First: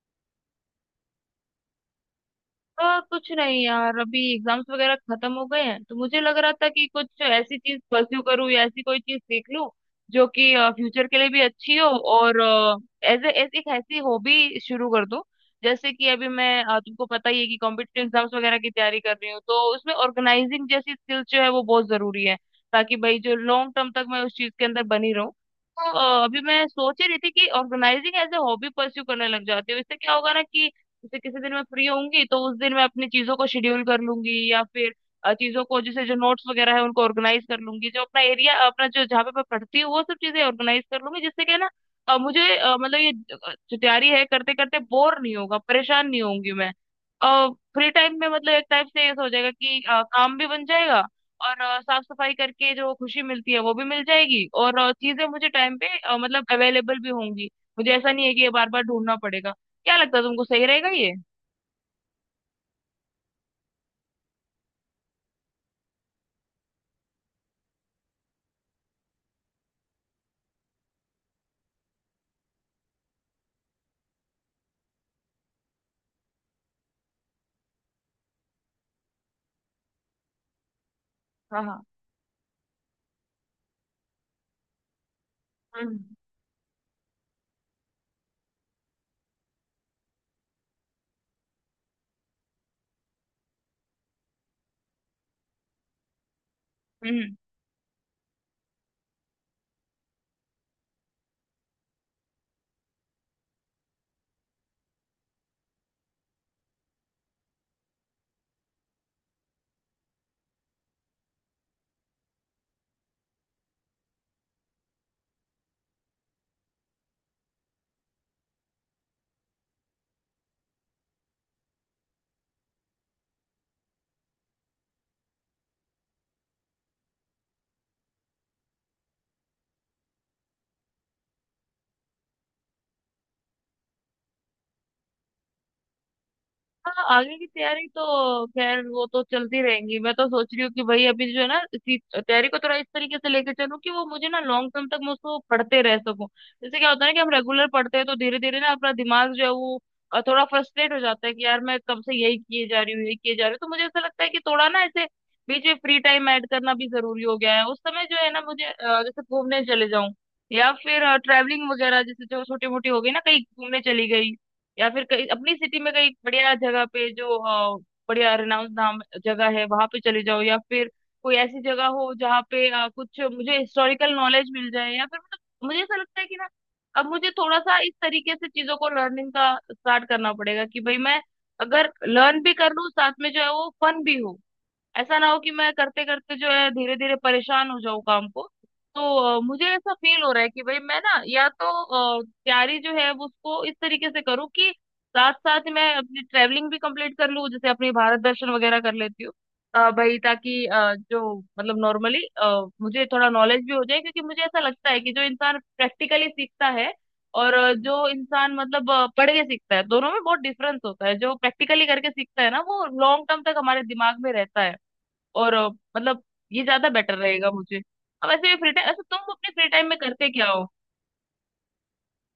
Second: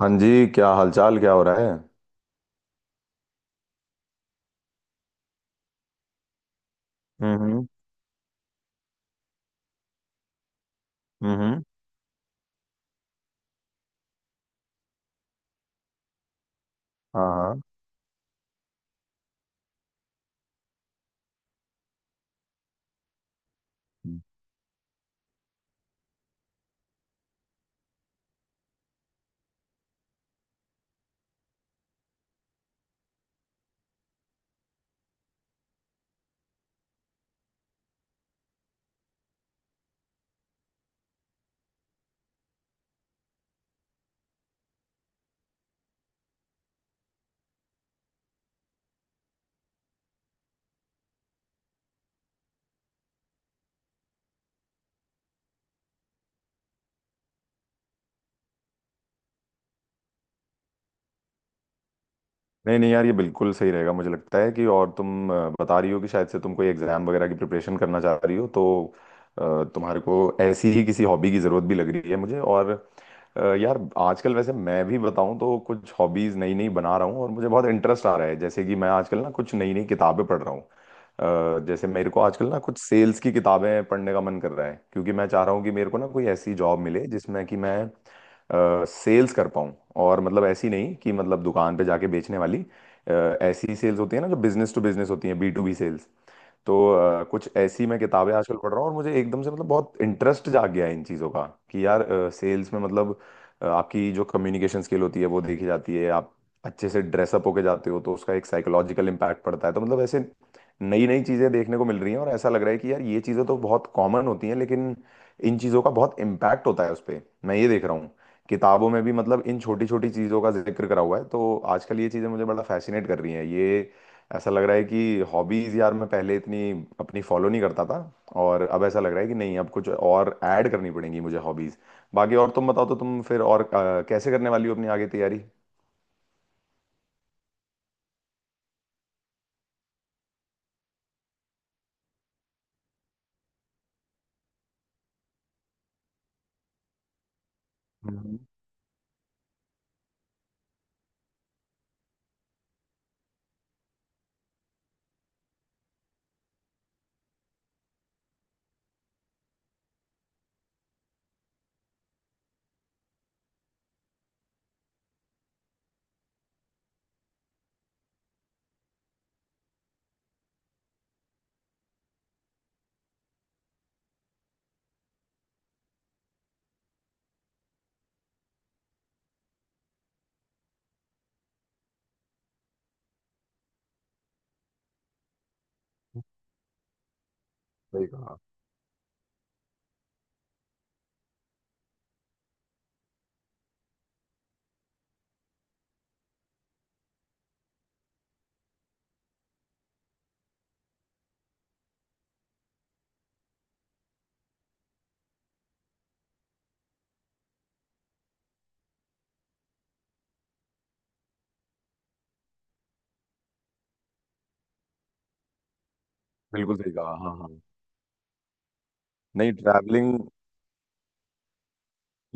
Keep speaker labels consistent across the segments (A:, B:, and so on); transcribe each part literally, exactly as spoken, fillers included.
A: हाँ जी, क्या हालचाल, क्या हो रहा है।
B: आ, कुछ नहीं यार अभी एग्जाम्स वगैरह खत्म हो गए हैं तो मुझे लग रहा था कि कुछ ऐसी
A: हम्म।
B: चीज परस्यू करूँ या ऐसी कोई चीज सीख लूं जो कि फ्यूचर के लिए भी
A: हम्म। हम्म।
B: अच्छी हो और एज एज एक ऐसी हॉबी शुरू कर दूं। जैसे कि अभी मैं अ, तुमको
A: हाँ
B: पता ही है कि
A: हाँ।
B: कॉम्पिटिटिव एग्जाम्स वगैरह की तैयारी कर रही हूँ तो उसमें ऑर्गेनाइजिंग जैसी स्किल जो है वो बहुत जरूरी है ताकि भाई जो लॉन्ग टर्म तक मैं उस चीज के अंदर बनी रहूं। तो अ, अभी मैं सोच ही रही थी कि organising as a hobby pursue करने लग जाती हूँ इससे क्या होगा ना कि जैसे किसी दिन मैं फ्री होंगी तो उस दिन मैं अपनी चीजों को शेड्यूल कर लूंगी या फिर अ, चीजों को जैसे जो नोट्स वगैरह है उनको ऑर्गेनाइज कर लूंगी। जो अपना एरिया अपना जो जहाँ पे मैं पढ़ती हूँ वो सब चीजें ऑर्गेनाइज कर लूंगी जिससे कि ना अ, मुझे अ, मतलब ये अ, जो तैयारी है करते करते बोर नहीं होगा परेशान नहीं होंगी मैं। फ्री टाइम में मतलब एक टाइप से ऐसा हो जाएगा कि अ, काम भी बन जाएगा और अ, साफ सफाई करके जो खुशी मिलती है वो भी मिल जाएगी और अ, चीजें मुझे टाइम पे अ, मतलब अवेलेबल भी होंगी। मुझे ऐसा नहीं है कि ये बार बार ढूंढना पड़ेगा। क्या लगता है तुमको, सही रहेगा ये?
A: नहीं नहीं यार, ये बिल्कुल सही रहेगा मुझे लगता है। कि और तुम अ, बता रही हो कि शायद से तुम कोई एग्जाम वगैरह की प्रिपरेशन करना चाह रही हो, तो अ, तुम्हारे को ऐसी ही किसी हॉबी की जरूरत भी लग रही है मुझे। और अ, यार आजकल वैसे मैं भी बताऊं तो कुछ हॉबीज नई नई बना रहा हूँ और मुझे बहुत इंटरेस्ट आ रहा है। जैसे कि मैं आजकल ना कुछ नई नई किताबें पढ़ रहा हूँ। अ,
B: हाँ हाँ।
A: जैसे मेरे को आजकल ना कुछ सेल्स की किताबें पढ़ने का मन कर रहा है, क्योंकि मैं चाह रहा हूँ कि मेरे
B: हम्म
A: को ना कोई ऐसी जॉब मिले जिसमें कि मैं सेल्स कर पाऊँ। और मतलब ऐसी नहीं कि मतलब दुकान पे जाके बेचने वाली। अ, ऐसी सेल्स होती है ना जो बिजनेस टू बिजनेस होती है, बी टू बी सेल्स। तो अ,
B: हम्म।
A: कुछ ऐसी मैं किताबें आजकल पढ़ रहा हूँ और मुझे एकदम से मतलब बहुत इंटरेस्ट जाग गया है इन चीज़ों का। कि यार सेल्स में मतलब अ, आपकी जो कम्युनिकेशन स्किल होती है वो देखी जाती है। आप अच्छे से ड्रेसअप होके जाते हो तो उसका एक साइकोलॉजिकल इम्पैक्ट पड़ता है। तो मतलब ऐसे नई नई चीज़ें देखने को मिल रही हैं और ऐसा लग रहा है कि यार ये चीज़ें तो बहुत कॉमन होती हैं, लेकिन इन चीज़ों का बहुत इम्पैक्ट होता है उस पर। मैं ये देख रहा हूँ किताबों में भी मतलब इन छोटी छोटी चीज़ों का जिक्र करा हुआ है, तो आजकल ये चीज़ें मुझे बड़ा फैसिनेट कर रही हैं ये। ऐसा लग रहा है कि हॉबीज यार मैं पहले इतनी अपनी फॉलो नहीं करता था, और अब ऐसा लग रहा है कि नहीं, अब कुछ और ऐड करनी पड़ेंगी मुझे हॉबीज। बाकी और तुम बताओ, तो तुम फिर और अ, कैसे करने वाली हो अपनी आगे तैयारी।
B: हाँ आगे की तैयारी तो खैर वो तो चलती रहेंगी। मैं तो सोच रही हूँ कि भाई अभी जो है ना इसी तैयारी को थोड़ा इस तरीके से लेके चलूँ कि वो मुझे ना लॉन्ग टर्म तक मैं उसको पढ़ते रह सकूँ। जैसे क्या होता है ना कि हम रेगुलर पढ़ते हैं तो धीरे
A: हम्म।
B: धीरे ना अपना दिमाग जो है वो अ, थोड़ा फ्रस्ट्रेट हो जाता है कि यार मैं कब से यही किए जा रही हूँ यही किए जा रही हूँ। तो मुझे ऐसा लगता है कि थोड़ा ना ऐसे बीच में फ्री टाइम ऐड करना भी जरूरी हो गया है। उस समय जो है ना मुझे अ, जैसे घूमने चले जाऊं या फिर ट्रैवलिंग वगैरह जैसे जो छोटी मोटी हो गई ना कहीं घूमने चली गई या फिर कहीं अपनी सिटी में कहीं बढ़िया जगह पे जो अ, बढ़िया रिनाउंस नाम जगह है वहां पे चले जाओ या फिर कोई ऐसी जगह हो जहाँ पे अ, कुछ मुझे हिस्टोरिकल नॉलेज मिल जाए या फिर मतलब मुझे ऐसा लगता है कि ना अब मुझे थोड़ा सा इस तरीके से चीजों को लर्निंग का स्टार्ट करना पड़ेगा कि भाई मैं अगर लर्न भी कर लूँ साथ में जो है वो फन भी हो, ऐसा ना हो कि मैं करते करते जो है धीरे धीरे परेशान हो जाऊं
A: सही
B: काम
A: कहा।
B: को। तो अ, मुझे ऐसा फील हो रहा है कि भाई मैं ना या तो अ, तैयारी जो है वो उसको इस तरीके से करूँ कि साथ साथ मैं अपनी ट्रैवलिंग भी कंप्लीट कर लूँ जैसे अपनी भारत दर्शन वगैरह कर लेती हूँ। अ, भाई ताकि अ, जो मतलब नॉर्मली मुझे थोड़ा नॉलेज भी हो जाए क्योंकि मुझे ऐसा लगता है कि जो इंसान प्रैक्टिकली सीखता है और अ, जो इंसान मतलब अ, पढ़ के सीखता है दोनों में बहुत डिफरेंस होता है। जो प्रैक्टिकली करके सीखता है ना वो लॉन्ग टर्म तक हमारे दिमाग में रहता है और अ, मतलब ये
A: बिल्कुल
B: ज्यादा
A: सही कहा,
B: बेटर
A: हाँ
B: रहेगा
A: हाँ।
B: मुझे। अब ऐसे फ्री टाइम, अच्छा तुम अपने
A: नहीं,
B: फ्री टाइम में
A: ट्रैवलिंग
B: करते क्या हो?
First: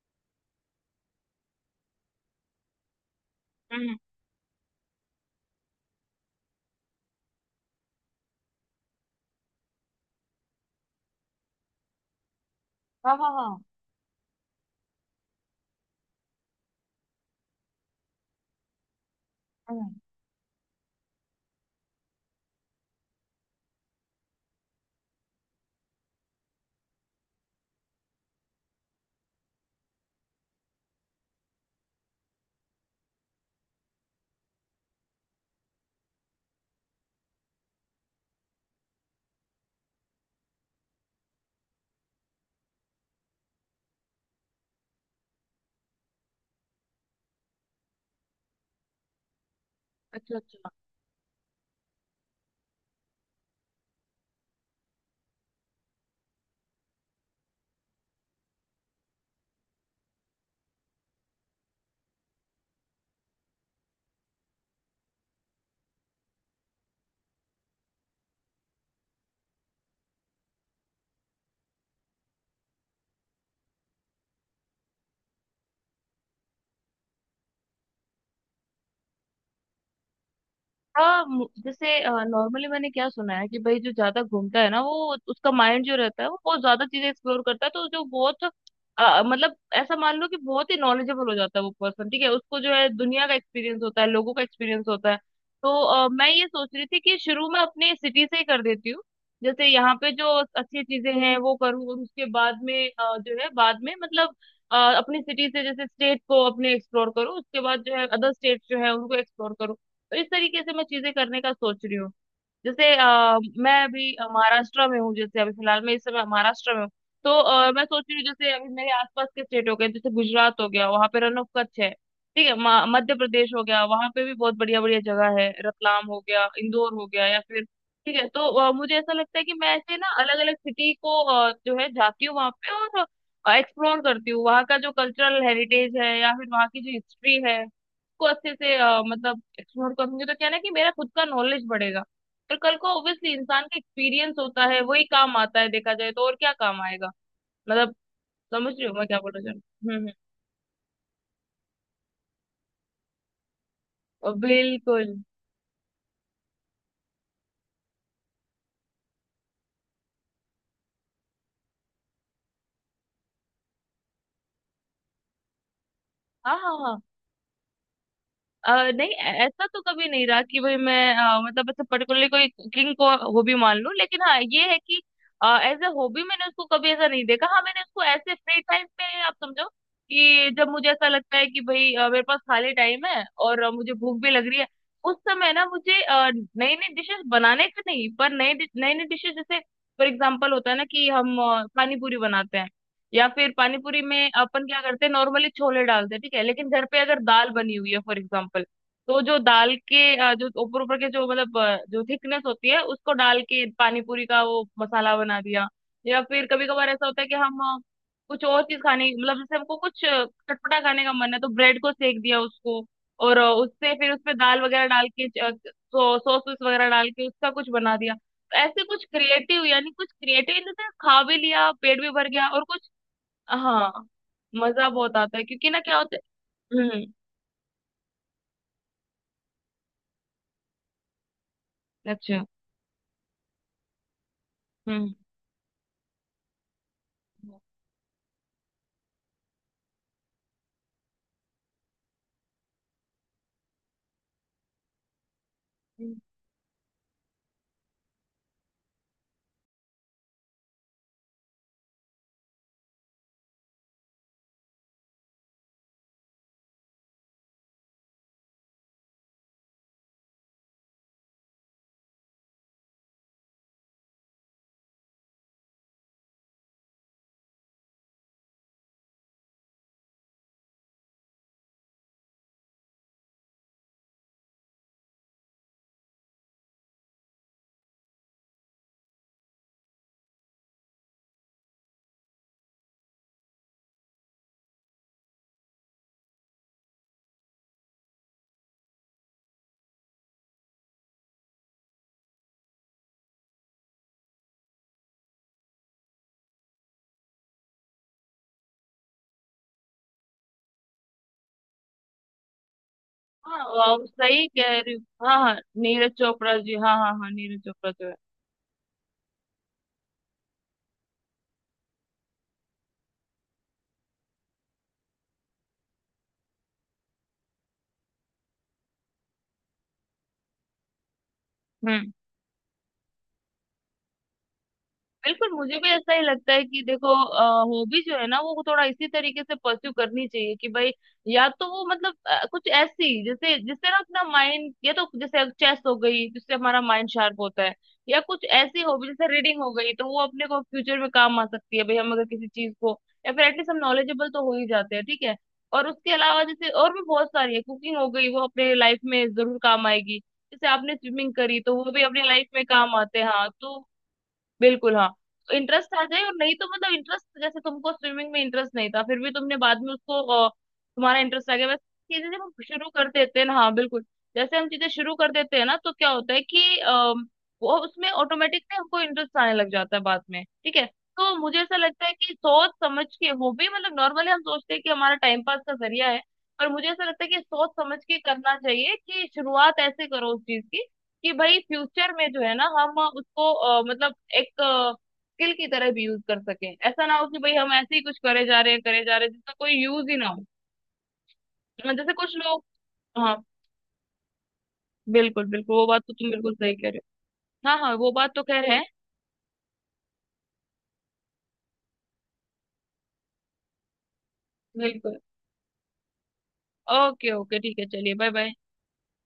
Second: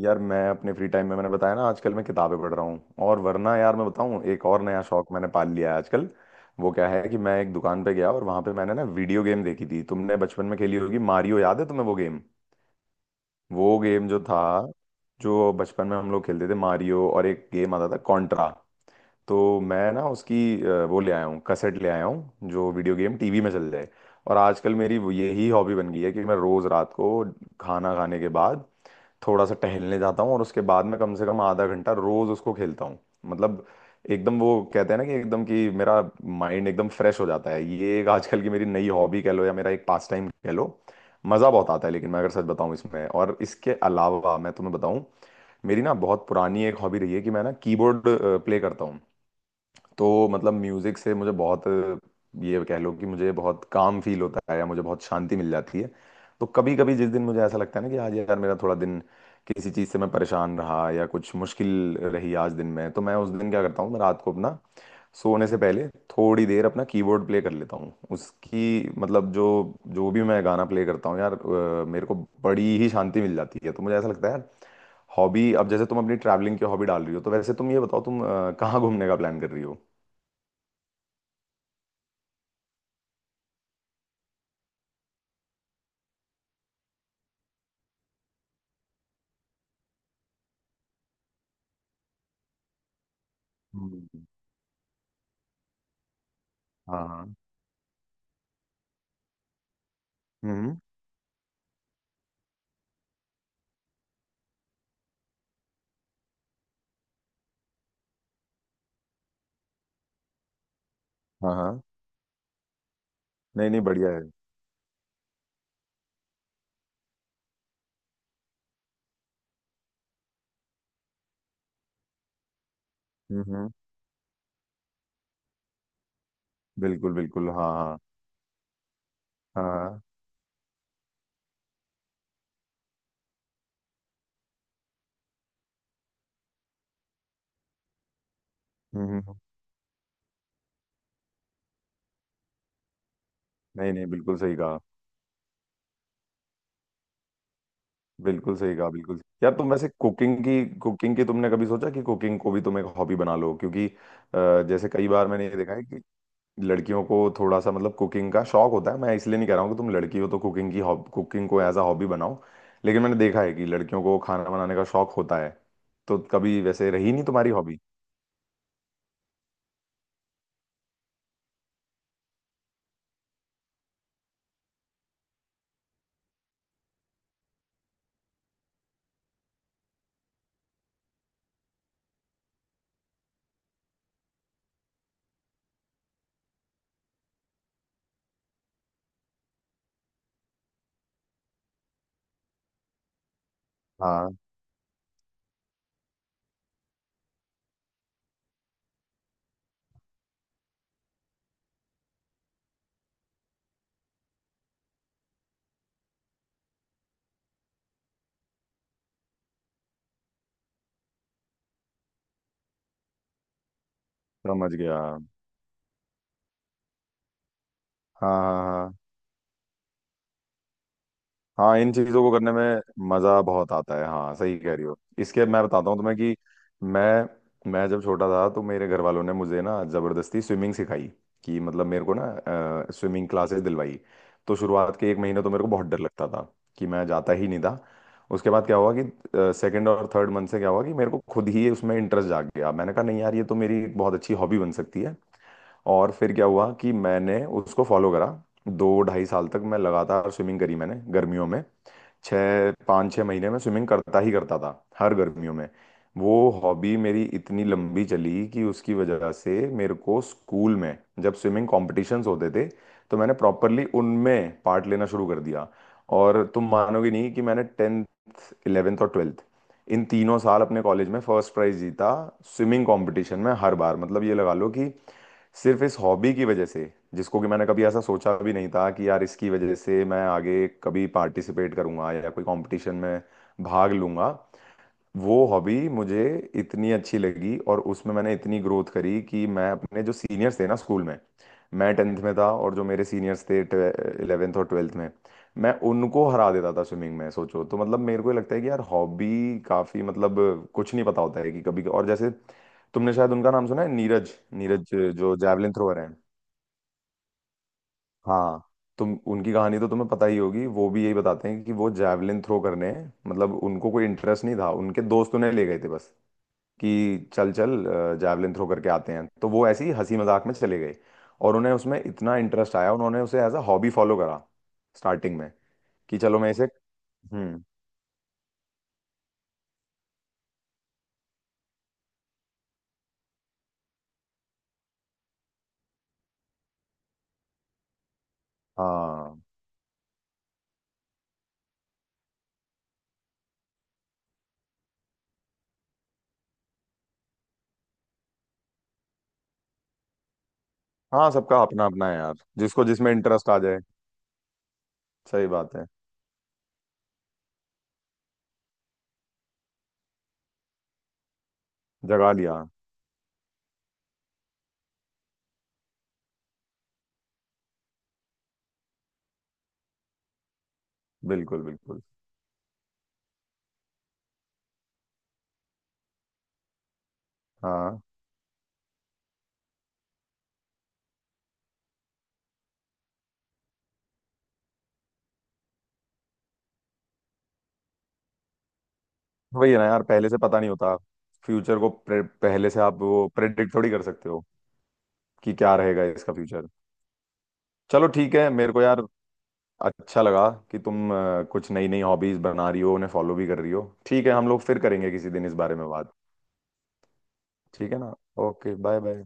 A: यार मैं अपने फ्री टाइम में, मैंने बताया ना आजकल मैं किताबें पढ़ रहा हूँ। और वरना यार मैं
B: हम्म।
A: बताऊँ, एक और नया शौक मैंने पाल लिया है आजकल। वो क्या है कि मैं एक दुकान पे गया और वहां पे मैंने ना वीडियो गेम देखी थी, तुमने बचपन में खेली होगी मारियो, याद है तुम्हें वो गेम।
B: हाँ हाँ हाँ।
A: वो गेम जो था जो बचपन में हम लोग खेलते थे, मारियो, और एक गेम आता था कॉन्ट्रा। तो मैं
B: हम्म।
A: ना उसकी अ, वो ले आया हूँ, कसेट ले आया हूँ जो वीडियो गेम टीवी में चल जाए। और आजकल मेरी वो- यही हॉबी बन गई है कि मैं रोज रात को खाना खाने के बाद थोड़ा सा टहलने जाता हूँ और उसके बाद में कम से कम आधा घंटा रोज उसको खेलता हूँ। मतलब एकदम, वो कहते हैं ना कि एकदम कि मेरा माइंड एकदम फ्रेश हो जाता है। ये एक आजकल की मेरी नई हॉबी कह लो या मेरा एक पास टाइम कह लो। मज़ा बहुत आता है। लेकिन मैं अगर सच बताऊं इसमें, और इसके अलावा मैं तुम्हें बताऊं, मेरी ना बहुत पुरानी एक हॉबी रही है कि मैं ना कीबोर्ड प्ले करता हूँ। तो
B: अच्छा
A: मतलब
B: अच्छा।
A: म्यूजिक से मुझे बहुत, ये कह लो कि मुझे बहुत काम फील होता है या मुझे बहुत शांति मिल जाती है। तो कभी कभी जिस दिन मुझे ऐसा लगता है ना कि आज यार मेरा थोड़ा दिन किसी चीज़ से मैं परेशान रहा या कुछ मुश्किल रही आज दिन में, तो मैं उस दिन क्या करता हूँ, मैं रात को अपना सोने से पहले थोड़ी देर अपना कीबोर्ड प्ले कर लेता हूँ। उसकी मतलब जो जो भी मैं गाना प्ले करता हूँ यार, अ, मेरे को बड़ी ही शांति मिल जाती है। तो मुझे ऐसा लगता है यार, हॉबी, अब जैसे तुम अपनी ट्रैवलिंग की हॉबी डाल रही हो, तो वैसे तुम ये बताओ तुम अ, कहाँ घूमने का प्लान कर रही हो।
B: हाँ मु- जैसे नॉर्मली मैंने क्या सुना है कि भाई जो ज्यादा घूमता है ना वो उसका माइंड जो रहता है वो बहुत ज्यादा चीजें एक्सप्लोर करता है तो जो बहुत अ, मतलब ऐसा मान लो कि बहुत ही नॉलेजेबल हो जाता है वो पर्सन ठीक है, उसको जो है दुनिया का एक्सपीरियंस होता है
A: हम्म।
B: लोगों का एक्सपीरियंस होता है। तो अ, मैं ये सोच रही थी
A: हाँ
B: कि
A: हाँ।
B: शुरू में अपने सिटी से ही कर देती हूँ जैसे यहाँ पे जो
A: हम्म।
B: अच्छी चीजें हैं वो करूँ और उसके बाद में अ, जो है बाद में मतलब अ, अपनी सिटी से जैसे स्टेट को अपने एक्सप्लोर करूँ उसके बाद जो है अदर स्टेट जो है उनको एक्सप्लोर करूँ। तो इस तरीके से मैं चीजें करने का
A: हाँ हाँ।
B: सोच रही हूँ। जैसे अ,
A: नहीं नहीं,
B: मैं
A: बढ़िया
B: अभी
A: है।
B: अ, महाराष्ट्र में हूँ, जैसे अभी फिलहाल मैं इस समय महाराष्ट्र में हूँ। तो अ, मैं सोच रही हूँ जैसे अभी मेरे आसपास के स्टेट हो गए, जैसे गुजरात हो गया वहां पे रन ऑफ कच्छ है। ठीक है, म- मध्य
A: हम्म
B: प्रदेश हो
A: हम्म।
B: गया वहां पे भी बहुत बढ़िया बढ़िया जगह है, रतलाम हो गया इंदौर हो
A: बिल्कुल
B: गया या
A: बिल्कुल,
B: फिर
A: हाँ हाँ।
B: ठीक है। तो अ, मुझे ऐसा लगता है कि
A: हाँ
B: मैं ऐसे
A: हाँ।
B: ना अलग अलग सिटी को अ, जो है जाती हूँ वहां पे और एक्सप्लोर करती हूँ वहाँ का जो कल्चरल हेरिटेज है या फिर वहाँ की जो हिस्ट्री है उसको अच्छे से अ,
A: हम्म हम्म।
B: मतलब एक्सप्लोर करूंगी तो क्या है ना कि मेरा खुद का नॉलेज बढ़ेगा। पर कल को ऑब्वियसली इंसान का
A: नहीं नहीं,
B: एक्सपीरियंस
A: बिल्कुल सही
B: होता
A: कहा।
B: है वही काम आता है देखा जाए तो, और क्या काम आएगा। मतलब
A: बिल्कुल
B: समझ
A: सही
B: रही
A: कहा,
B: हो मैं क्या
A: बिल्कुल।
B: बोल रहा
A: यार
B: हूँ।
A: तुम वैसे
B: हम्म।
A: कुकिंग की कुकिंग की तुमने कभी सोचा कि कुकिंग को भी तुम एक हॉबी बना लो, क्योंकि
B: हम्म
A: अ, जैसे कई
B: बिल्कुल।
A: बार मैंने ये देखा है कि लड़कियों को थोड़ा सा मतलब कुकिंग का शौक होता है। मैं इसलिए नहीं कह रहा हूँ कि तुम लड़की हो तो कुकिंग की हॉब कुकिंग को एज अ हॉबी बनाओ, लेकिन मैंने देखा है कि लड़कियों को खाना बनाने का शौक होता है। तो
B: हाँ
A: कभी वैसे
B: हाँ।
A: रही नहीं तुम्हारी हॉबी।
B: अ नहीं, ऐ- ऐसा तो कभी नहीं रहा कि भाई मैं अ, मतलब ऐसे पर्टिकुलरली कोई कुकिंग को हॉबी मान लूं, लेकिन हाँ ये है कि एज ए हॉबी मैंने उसको कभी ऐसा नहीं देखा। हाँ मैंने उसको ऐसे फ्री टाइम पे आप समझो कि जब मुझे ऐसा लगता है कि भाई अ, मेरे पास खाली टाइम है और अ, मुझे भूख भी लग रही है, उस समय ना मुझे नई नई डिशेस बनाने का, नहीं पर नई नई नई डिशेस, जैसे फॉर एग्जाम्पल होता है ना कि हम अ, पानी पूरी बनाते हैं या फिर पानीपुरी में
A: हाँ,
B: अपन क्या करते हैं नॉर्मली छोले डालते हैं, ठीक है लेकिन घर पे अगर दाल बनी हुई है फॉर एग्जाम्पल तो जो दाल के अ, जो ऊपर ऊपर के जो मतलब अ, जो थिकनेस होती है उसको डाल के पानीपुरी का वो मसाला बना दिया। या फिर कभी कभार ऐसा होता है कि हम अ, कुछ और चीज खाने मतलब जैसे हमको कुछ अ, चटपटा खाने का मन है तो ब्रेड को सेक दिया उसको और अ, उससे फिर उसपे दाल
A: समझ
B: वगैरह
A: गया।
B: डाल के अ, सो, सॉस वॉस वगैरह डाल के उसका कुछ बना दिया।
A: हाँ
B: तो
A: हाँ
B: ऐसे
A: हाँ।
B: कुछ क्रिएटिव, यानी कुछ क्रिएटिव इन द सेंस, खा भी लिया
A: हाँ, इन
B: पेट भी
A: चीजों
B: भर
A: को
B: गया
A: करने
B: और
A: में
B: कुछ।
A: मजा बहुत आता है,
B: हाँ
A: हाँ सही कह रही
B: मजा
A: हो।
B: बहुत आता है
A: इसके मैं
B: क्योंकि ना
A: बताता हूँ
B: क्या होता
A: तुम्हें कि
B: है। हम्म।
A: मैं मैं जब छोटा था तो मेरे घर वालों ने मुझे ना जबरदस्ती स्विमिंग सिखाई। कि मतलब मेरे को
B: अच्छा।
A: ना स्विमिंग क्लासेस दिलवाई। तो शुरुआत के
B: हम्म
A: एक महीने तो मेरे को बहुत डर लगता था कि मैं जाता ही नहीं था। उसके बाद क्या हुआ कि सेकंड और थर्ड मंथ से क्या हुआ कि मेरे को खुद ही उसमें इंटरेस्ट जाग गया, मैंने कहा नहीं यार ये तो मेरी एक बहुत अच्छी हॉबी बन सकती है। और
B: हम्म।
A: फिर क्या हुआ कि मैंने उसको फॉलो करा। दो ढाई साल तक मैं लगातार स्विमिंग करी, मैंने गर्मियों में छः पाँच छः महीने में स्विमिंग करता ही करता था, हर गर्मियों में। वो हॉबी मेरी इतनी लंबी चली कि उसकी वजह से मेरे को स्कूल में, जब स्विमिंग कॉम्पिटिशन्स होते थे तो मैंने प्रॉपरली उनमें पार्ट लेना शुरू कर दिया। और तुम मानोगे नहीं कि मैंने टेंथ, इलेवेंथ और ट्वेल्थ, इन तीनों साल अपने कॉलेज में फर्स्ट प्राइज जीता स्विमिंग कंपटीशन में, हर बार। मतलब ये लगा लो कि सिर्फ इस हॉबी की वजह से, जिसको कि मैंने कभी ऐसा सोचा भी नहीं था कि यार इसकी वजह से मैं आगे कभी पार्टिसिपेट करूंगा या कोई कंपटीशन में भाग लूंगा। वो हॉबी मुझे इतनी अच्छी लगी और उसमें मैंने इतनी ग्रोथ करी कि मैं अपने जो सीनियर्स थे ना स्कूल में, मैं टेंथ में था और जो मेरे सीनियर्स थे इलेवेंथ और ट्वेल्थ में, मैं उनको हरा देता था स्विमिंग में। सोचो, तो मतलब मेरे को ये लगता है कि यार हॉबी काफ़ी मतलब, कुछ नहीं पता होता है कि कभी। और जैसे तुमने शायद उनका
B: हाँ
A: नाम सुना है,
B: वाह,
A: नीरज,
B: सही कह रही
A: नीरज
B: हूँ
A: जो
B: हाँ हाँ।
A: जैवलिन थ्रोअर
B: नीरज
A: हैं।
B: चोपड़ा जी, हाँ हाँ हाँ, नीरज चोपड़ा जो है।
A: हाँ, तुम उनकी कहानी तो तुम्हें पता ही होगी। वो भी यही बताते हैं कि वो जैवलिन थ्रो करने, मतलब उनको कोई इंटरेस्ट नहीं था, उनके दोस्त उन्हें ले गए थे बस कि चल चल जैवलिन थ्रो करके आते हैं, तो वो ऐसी हंसी मजाक में चले गए। और उन्हें उसमें
B: हम्म
A: इतना इंटरेस्ट आया, उन्होंने उसे एज अ हॉबी फॉलो करा स्टार्टिंग
B: बिल्कुल,
A: में,
B: मुझे भी ऐसा
A: कि
B: ही
A: चलो मैं
B: लगता है
A: इसे।
B: कि देखो
A: हम्म।
B: हॉबी जो है ना वो थोड़ा इसी तरीके से परस्यू करनी चाहिए कि भाई या तो वो मतलब अ, कुछ ऐसी जैसे जिससे ना अपना माइंड, या तो जैसे चेस हो गई जिससे हमारा माइंड शार्प होता है, या कुछ ऐसी हॉबी जैसे
A: हाँ
B: रीडिंग हो गई तो वो अपने को फ्यूचर में काम आ सकती है भाई, हम अगर किसी चीज को या फिर एटलीस्ट हम नॉलेजेबल तो हो ही जाते हैं, ठीक है। और उसके अलावा जैसे और भी बहुत सारी है, कुकिंग हो गई वो अपने लाइफ में जरूर काम आएगी, जैसे आपने
A: हाँ,
B: स्विमिंग करी
A: सबका
B: तो
A: अपना
B: वो भी
A: अपना है
B: अपनी
A: यार,
B: लाइफ में
A: जिसको
B: काम
A: जिसमें
B: आते हैं, हाँ
A: इंटरेस्ट आ
B: तो।
A: जाए।
B: बिल्कुल हाँ।
A: सही
B: तो
A: बात है।
B: इंटरेस्ट आ जाए, और नहीं तो मतलब इंटरेस्ट जैसे तुमको स्विमिंग में इंटरेस्ट नहीं था फिर भी तुमने बाद में उसको अ, तुम्हारा इंटरेस्ट आ गया बस। चीजें
A: जगा
B: जब हम
A: लिया।
B: शुरू कर देते हैं ना, हाँ बिल्कुल। जैसे हम चीजें शुरू कर देते हैं ना तो क्या होता है कि अम, वो उसमें ऑटोमेटिक ना हमको इंटरेस्ट आने लग जाता है बाद में, ठीक है। तो मुझे
A: बिल्कुल
B: ऐसा
A: बिल्कुल,
B: लगता है कि सोच समझ के, वो भी मतलब नॉर्मली हम सोचते हैं कि हमारा टाइम पास का जरिया है। पर मुझे ऐसा लगता है कि सोच समझ
A: हाँ।
B: के करना चाहिए कि शुरुआत ऐसे करो उस चीज की कि भाई फ्यूचर में जो है ना हम उसको अ, मतलब एक स्किल की तरह भी यूज कर सकें। ऐसा ना हो कि भाई हम ऐसे ही कुछ करे जा रहे हैं करे जा रहे हैं जिसका
A: वही है
B: कोई
A: ना यार,
B: यूज ही ना
A: पहले से
B: हो।
A: पता नहीं होता। फ्यूचर को
B: मतलब जैसे
A: प्रे-
B: कुछ लोग।
A: पहले से आप वो
B: हाँ
A: प्रेडिक्ट थोड़ी कर सकते हो
B: बिल्कुल
A: कि क्या
B: बिल्कुल, वो बात
A: रहेगा
B: तो तुम
A: इसका
B: बिल्कुल
A: फ्यूचर।
B: सही कह रहे हो, हाँ हाँ
A: चलो
B: वो बात
A: ठीक
B: तो
A: है,
B: कह
A: मेरे
B: रहे
A: को
B: हैं।
A: यार अच्छा लगा कि तुम अ, कुछ नई नई हॉबीज बना रही हो, उन्हें फॉलो भी कर रही हो। ठीक है, हम लोग फिर करेंगे
B: बिल्कुल।
A: किसी दिन इस बारे में बात।
B: ओके ओके ठीक है,
A: ठीक है ना।
B: चलिए bye bye.
A: Okay, bye bye.